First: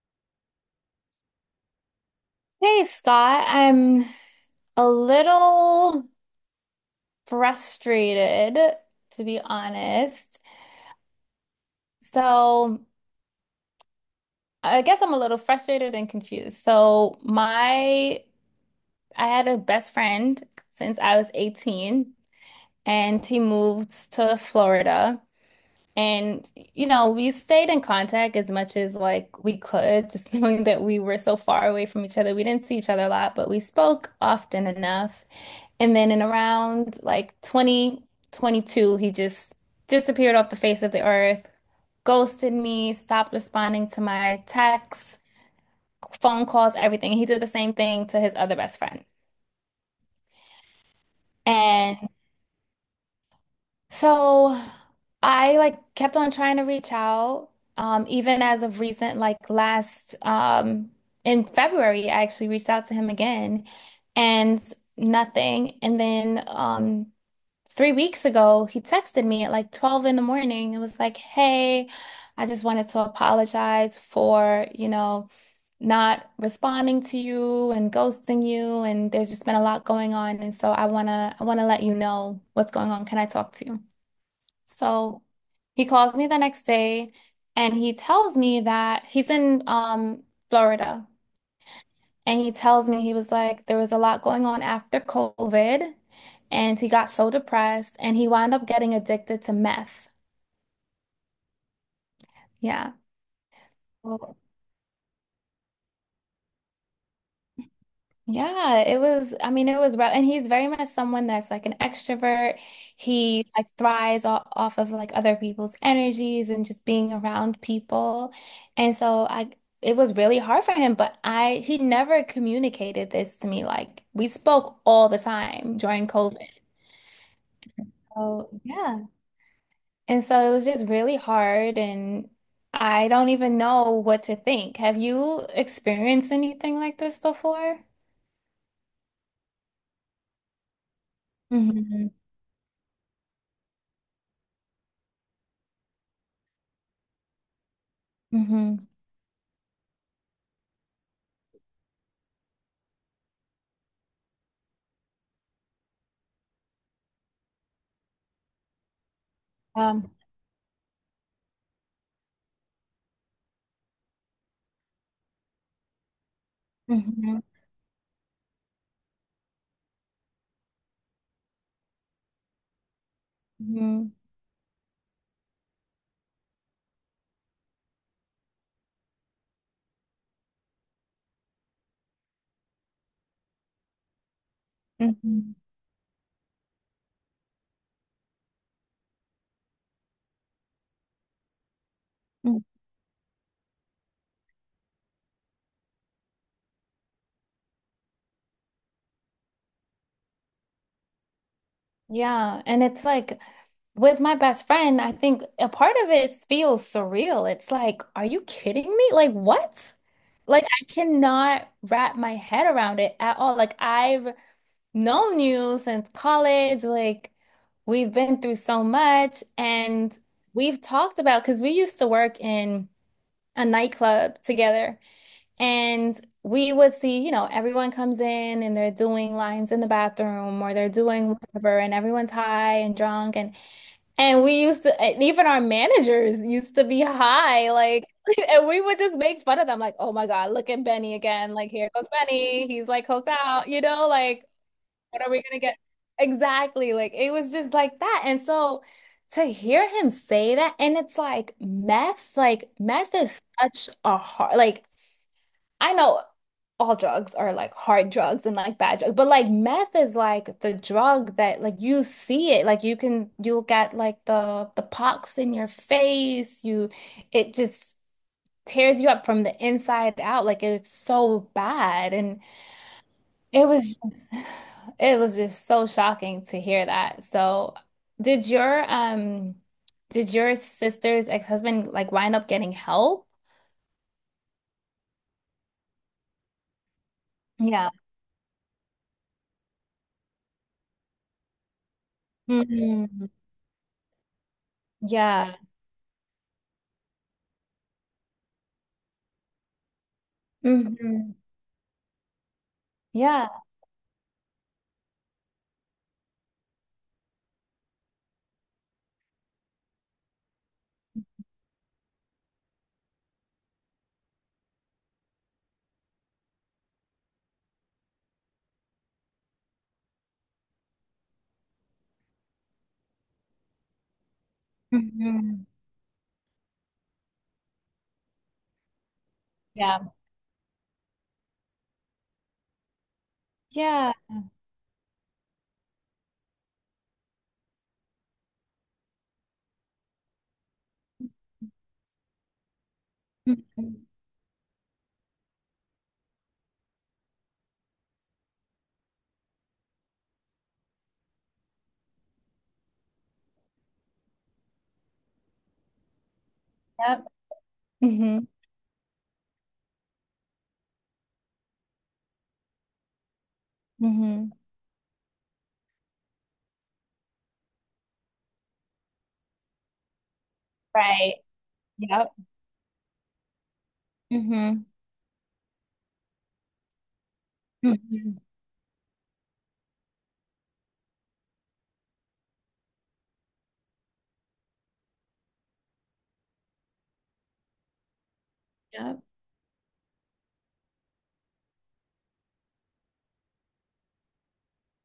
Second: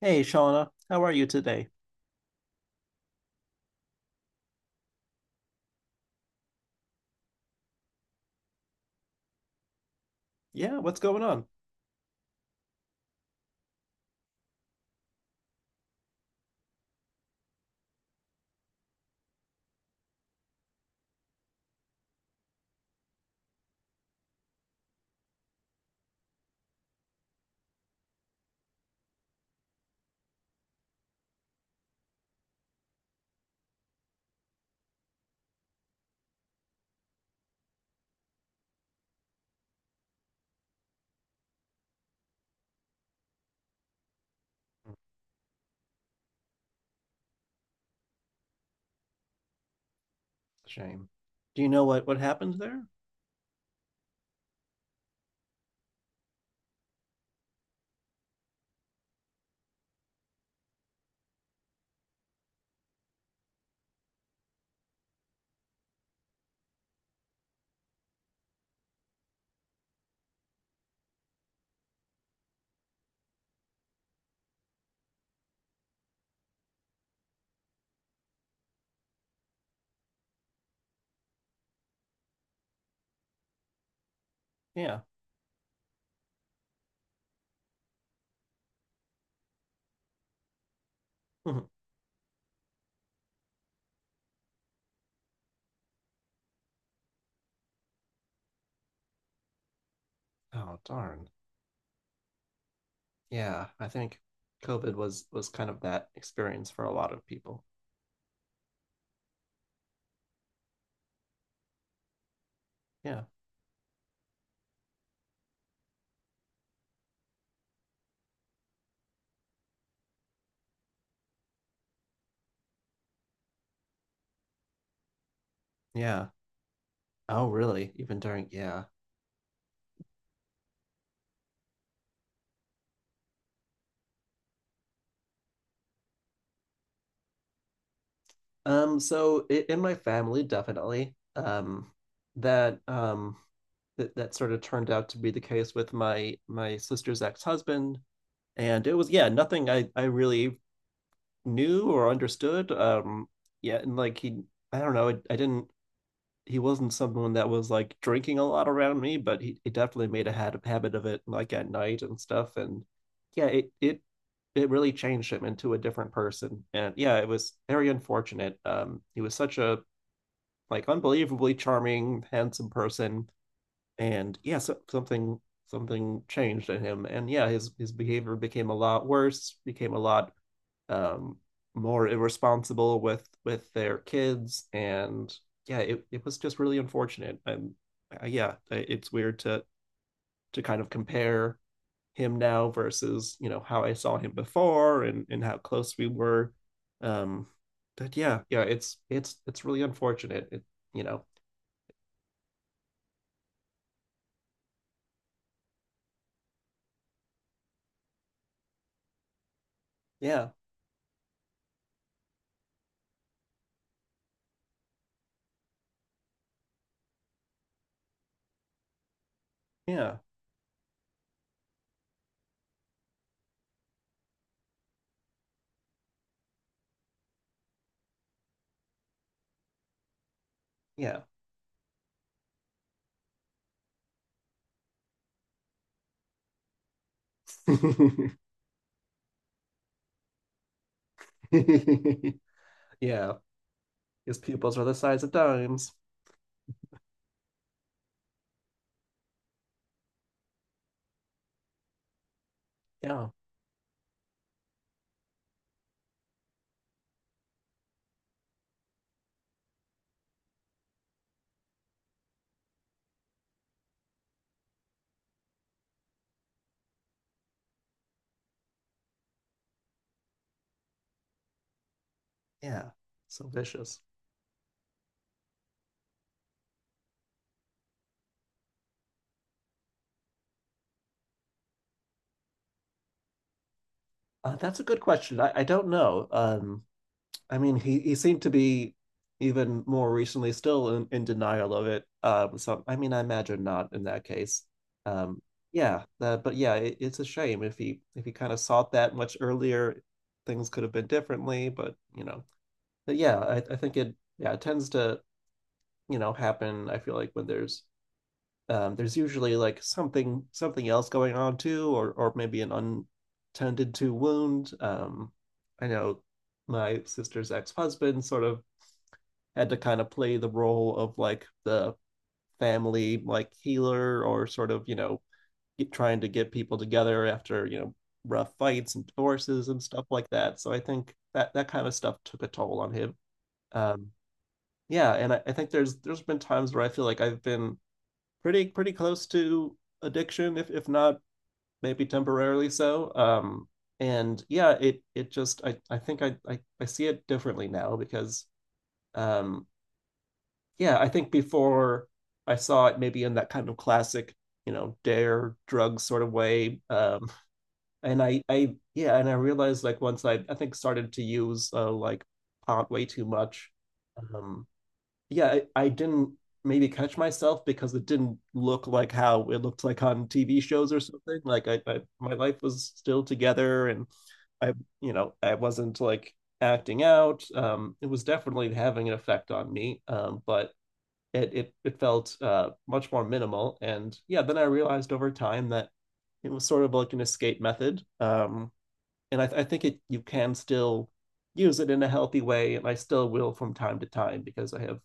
Hey, Shauna, how are you today? Hey Scott, I'm a little frustrated, to be honest. Yeah, what's going on? So I guess I'm a little frustrated and confused. So my I had a best friend since I was 18 and he moved to Florida. And we stayed in contact as much as like we could, just knowing that we were so far away from each other. We didn't see each other a lot, but we spoke often enough. And then in around like 2022, he just disappeared off the face of the earth, ghosted me, stopped responding to my texts, phone calls, everything. He did the same thing to his other best friend. Shame. Do you know what And what happened there? so I like kept on trying to reach out. Even as of recent, like last in February, I actually reached out to him again and nothing. And then 3 weeks ago, he texted me at like 12 in the morning and was like, hey, I just wanted to apologize for, not responding to you and ghosting you. And there's just been a lot going on. And so I wanna let you know what's going on. Can I talk to you? Yeah. So he calls me the next day and he tells me that he's in Florida. Mhm. And he tells me he was like, there was a lot going on after COVID, and he got so depressed and he wound up getting addicted to meth. Oh, darn. Yeah. Yeah, I think Oh. COVID was kind of that experience for a lot of people. Yeah, it was, I mean, it was rough. And he's very much someone that's like an extrovert. Yeah. He like thrives off of like other people's energies and just being around people. And it was really hard for him, he never communicated this to me. Like we spoke all the time during Yeah. COVID. Oh, really? Even during, Oh, yeah. yeah. And so it was just really hard, and I don't even know what to think. Have you experienced anything like this before? So I in my family, definitely, Hmm. that that sort of turned out to be the case with my sister's ex-husband. Hmm. And it was, yeah, nothing I really knew or understood. Yeah, and like I don't know, I didn't. He wasn't someone that was like drinking a lot around me, but he definitely Um. Habit of it, like at night and stuff. And yeah, it it really changed him into a different person. And yeah, it Hmm. was very unfortunate. He was such a like unbelievably charming, handsome person, Hmm. and yeah, so, something changed in him. And yeah, his behavior became a lot worse, became a lot um, more irresponsible with their kids, and Hmm. yeah, it was just really unfortunate. And yeah, it's weird to kind of compare him now versus you know how I saw him before and how close we were. Um, but yeah, it's really unfortunate. It, you know, Yeah, and it's like with my best friend, I think a part of it feels surreal. It's like, are you kidding me? Like, what? yeah, Like, I cannot wrap my head around it at all. Like, I've known you since college. Like, we've been through so much, yeah, and we've talked about because we used to work in a nightclub together, and we would see, everyone comes in and they're doing lines in the bathroom or they're yeah. doing whatever, and everyone's high and drunk, and we used to, and even our managers used to be high, like. And we would just make fun of them, like, oh my God, look at Benny again. Like, here goes Benny. He's like coked Yeah, out, his like pupils are the size what are of we gonna get? dimes. Exactly. Like it was just like that. And so to hear him say that, and it's like meth Yeah, is such a hard, like I know all drugs are like hard drugs and like bad drugs, but like meth is like the drug that like you see it, like you can you'll get like the pox in your face. You It just tears you up from the inside out. Like it's so bad. And yeah, so it was vicious. it was just so shocking to hear that. So, did your um did your sister's ex-husband like wind up getting help? That's a good question. I don't know. I mean, Yeah. He seemed to be even more recently still in denial of it. So I mean, I Mhm. imagine not in that case. Um, Yeah. yeah, but yeah, it's a shame if he kind of sought that much earlier, things could have been Hmm. differently. But you know, but yeah, Yeah. I think it yeah it tends to you know happen. I feel like when there's usually like something else going on too, or maybe an untended to wound. I know my sister's ex husband sort of had to kind of play the role of like the family like healer or sort of you know Hmm. trying to get people together after you know rough fights and divorces and stuff Yeah. like that. So I think that kind of stuff took a toll on him. Um, Yeah. yeah, and I think there's been times where I feel like I've been pretty close to addiction, if not maybe temporarily so. Mhm. And yeah, it just I think I see it differently now because um, yeah, I think before I saw it maybe in that kind of classic you know dare drug sort of way Yep. And Hmm. I yeah and I realized like once I think started to use like pot way too much Hmm. um yeah, I didn't maybe catch myself because it didn't look like how it looked like on TV shows or Right. something. Like I my Yep. life was still together and I, Hmm. you know, I wasn't like acting out. It was Hmm. definitely having an effect on me. But it it felt much more minimal. And yeah, then I realized over time that it was sort of like an escape method. Yep. And I think it you can still use it in a healthy way, and I still will from time to time because I have,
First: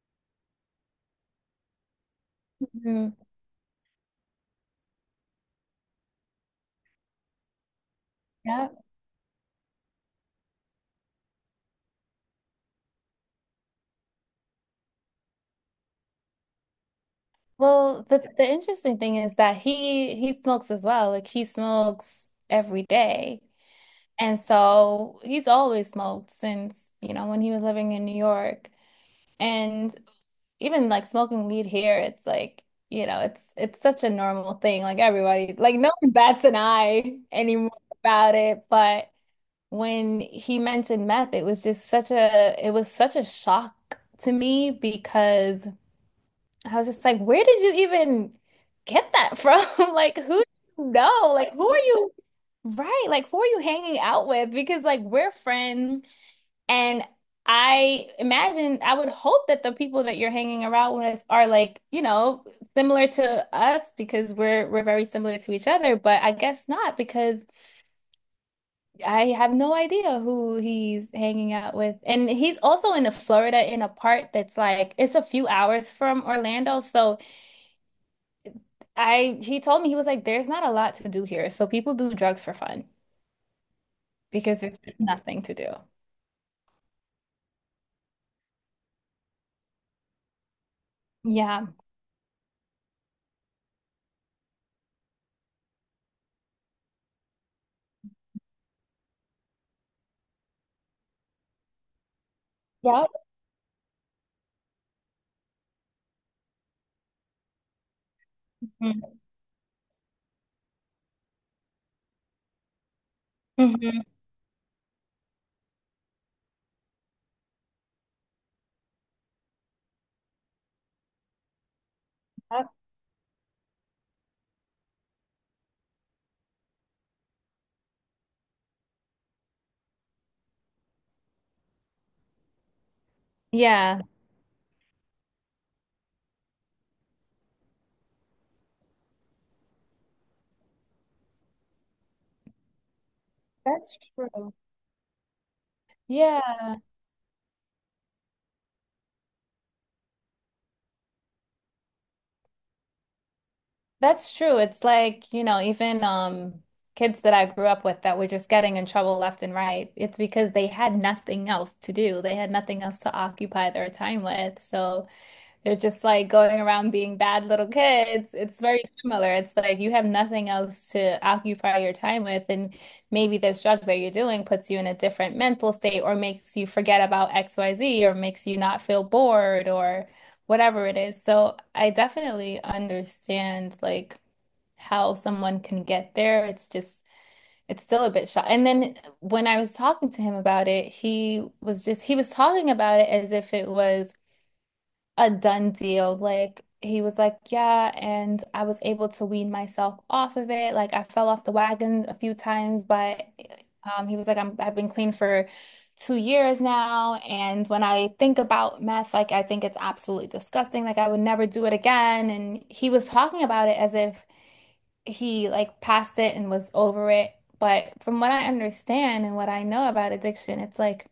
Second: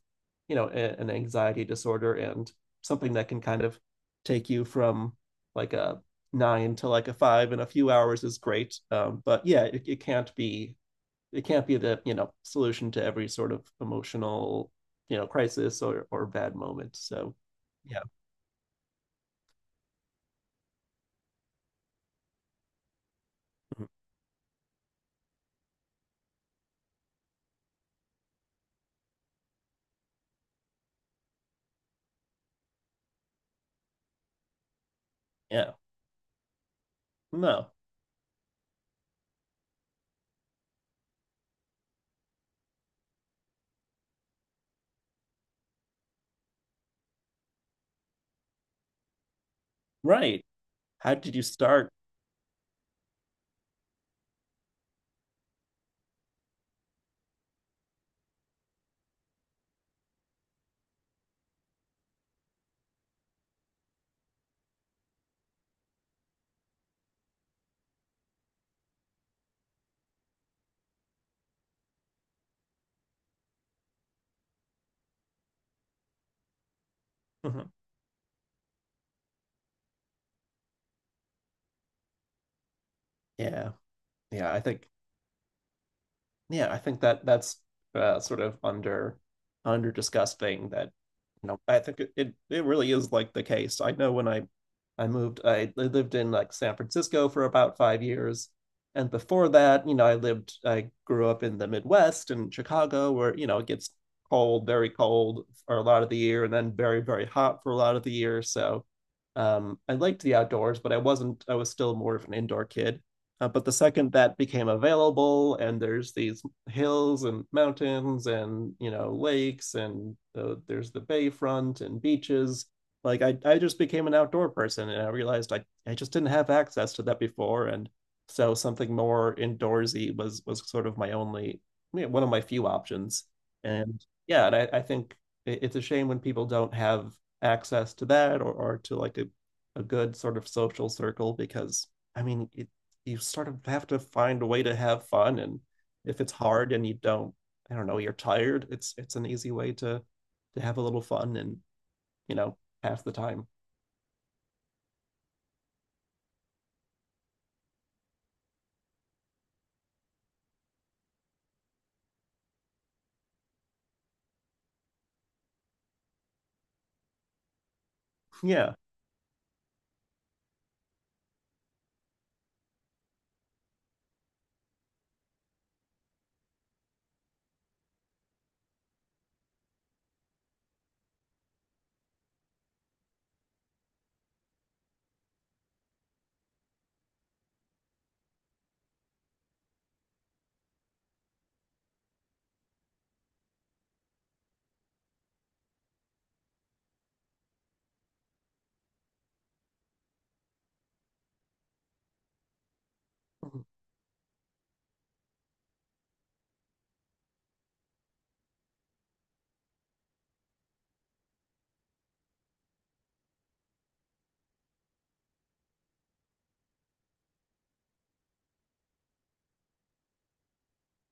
you know, an anxiety disorder and Hmm. something that can kind of take you from like a nine to like a five in a few hours is Yep. great. But yeah, it can't be the, you know, solution to every sort of emotional, you know, crisis or bad moment. So yeah. Well, the interesting thing is that he smokes as well. Like he smokes every day. Mhm. And so he's always smoked since, when he was living in New York. And even like smoking weed here, it's like, it's such a normal thing. Like everybody, Yeah, like no one bats an eye no, anymore about it. But when he mentioned meth, it was just such a it was such a shock to me because I was just like, where did you even get that from? Like who right. do you How know? did you Like who are start? you Right, like who are you hanging out with? Because like we're friends. And I imagine, I would hope that the people that you're hanging around with are like, similar to us because we're very similar to each other, but I guess not because I have no idea who he's hanging out with. And he's also in Florida in a part that's like it's a few hours from Orlando, so Mhm. I he told me he was like, there's not a lot to do here. So people do drugs for fun Yeah, yeah, I because there's think. nothing to do. Yeah, I think that that's sort of under under discussed thing that you know Yeah. I think it it really is like the case. I know when I moved I lived in like San Francisco for about 5 years, and before that, you know, I lived I grew up in the Midwest in Yep. Chicago where you know it gets cold, very cold for a lot of the year, and then very hot for a lot of the year. So Mhm. I liked the outdoors, but I wasn't I was still more of an indoor kid but the Mhm. second that became available, and there's these hills and mountains and you know lakes and there's the bayfront and beaches. Yep. Like I just became an outdoor person, and I realized I just didn't have access to that before, and so something more indoorsy was sort of my only you know, one of my few options. Yeah. And yeah, and I think it's a shame when people don't have access to that or to like a good sort of social circle because I mean you sort of have That's to find a true. way to have fun and if it's Yeah, hard and you don't I don't know you're tired it's an easy way to have a little fun and you know half the time that's true. It's like, even kids that I grew up with that were just getting in trouble left and right, it's because they had nothing else to do. They had nothing else to occupy their time with. So they're just like going around being bad little kids. It's yeah very similar. It's like you have nothing else to occupy your time with, and maybe this drug that you're doing puts you in a different mental state or makes you forget about XYZ or makes you not feel bored or whatever it is. So I definitely understand like how someone can get there. It's just it's still a bit shot. And then when I was talking to him about it, he was talking about it as if it was a done deal. Like he was like, yeah, and I was able to wean myself off of it. Like I fell off the wagon a few times, but he was like, I've been clean for 2 years now, and when I think about meth, like I think it's absolutely disgusting. Like I would never do it again. And he was talking about it as if he like passed it and was over it. But from what I understand and what I know about addiction, it's like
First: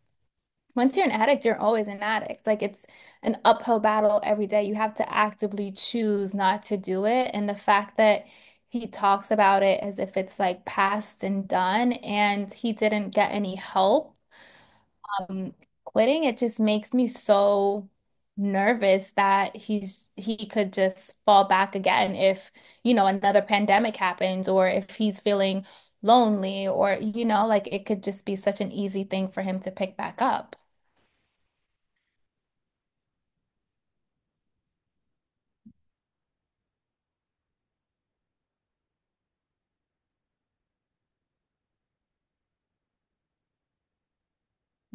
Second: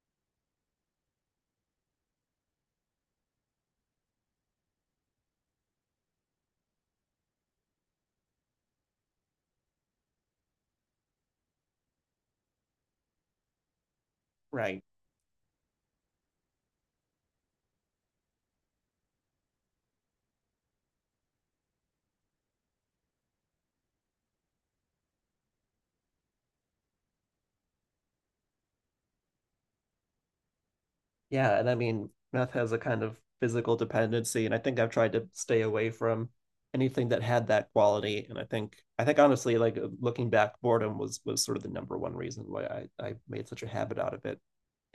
once you're an addict, you're always an addict. Like it's an uphill battle every day. You have to actively choose not to do it. And the fact that he talks about it as if it's like past and done, and he didn't get any help right um, quitting, it just makes me so nervous that he could just fall back again if, another pandemic happens or if he's feeling lonely or, like it could just be such an easy thing for him to pick back up. yeah and I mean meth has a kind of physical dependency and I think I've tried to stay away from anything that had that quality and I think honestly like looking back boredom was sort of the number one reason why I made such a habit out of it.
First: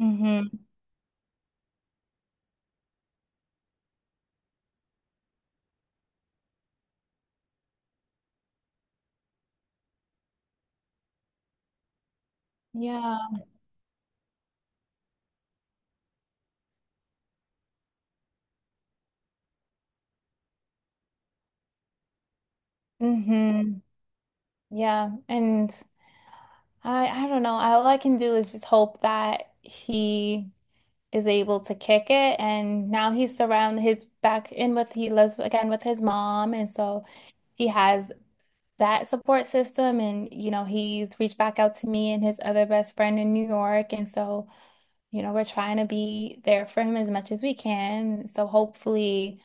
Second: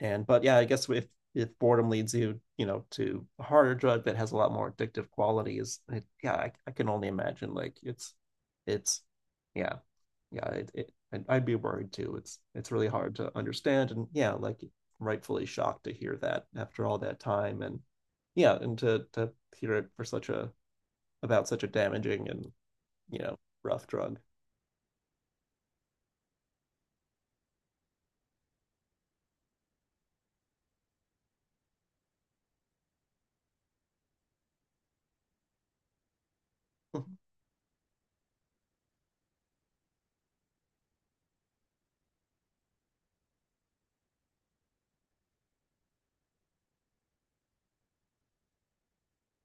And but yeah, I guess if boredom leads you, you know, to a harder drug that has a lot more addictive qualities, yeah, I can only imagine like it's yeah it I'd be worried too. It's really hard Yeah. to understand, and yeah, like rightfully shocked to hear that after all that time, and yeah, and to hear it for such a about such a damaging and you know Mm-hmm. rough drug. Yeah. And I don't know. All I can do is just hope that he is able to kick it. And now he's surrounded his back in with he lives again with his mom. And so he has that support system. And, he's reached back out to me and his other best friend in New York. And so, we're trying to be there for him as much as we can. So hopefully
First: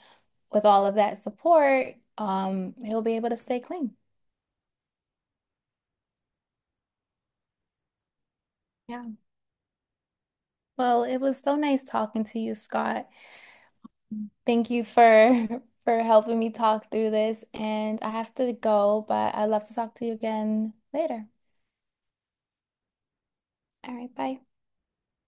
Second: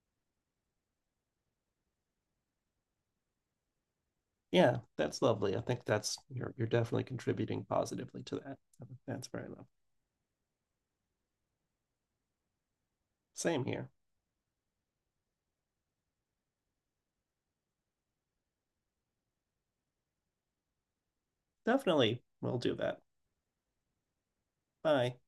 with all of that support, he'll be able to stay clean. Yeah, that's lovely. I think that's you're definitely contributing positively to that. Yeah. That's very lovely. Well, it was so nice talking to you, Scott. Same here. Thank you for for helping me talk through this, and I have to go, but I'd love to talk to you again later. Definitely. We'll do that. All right, bye. Bye.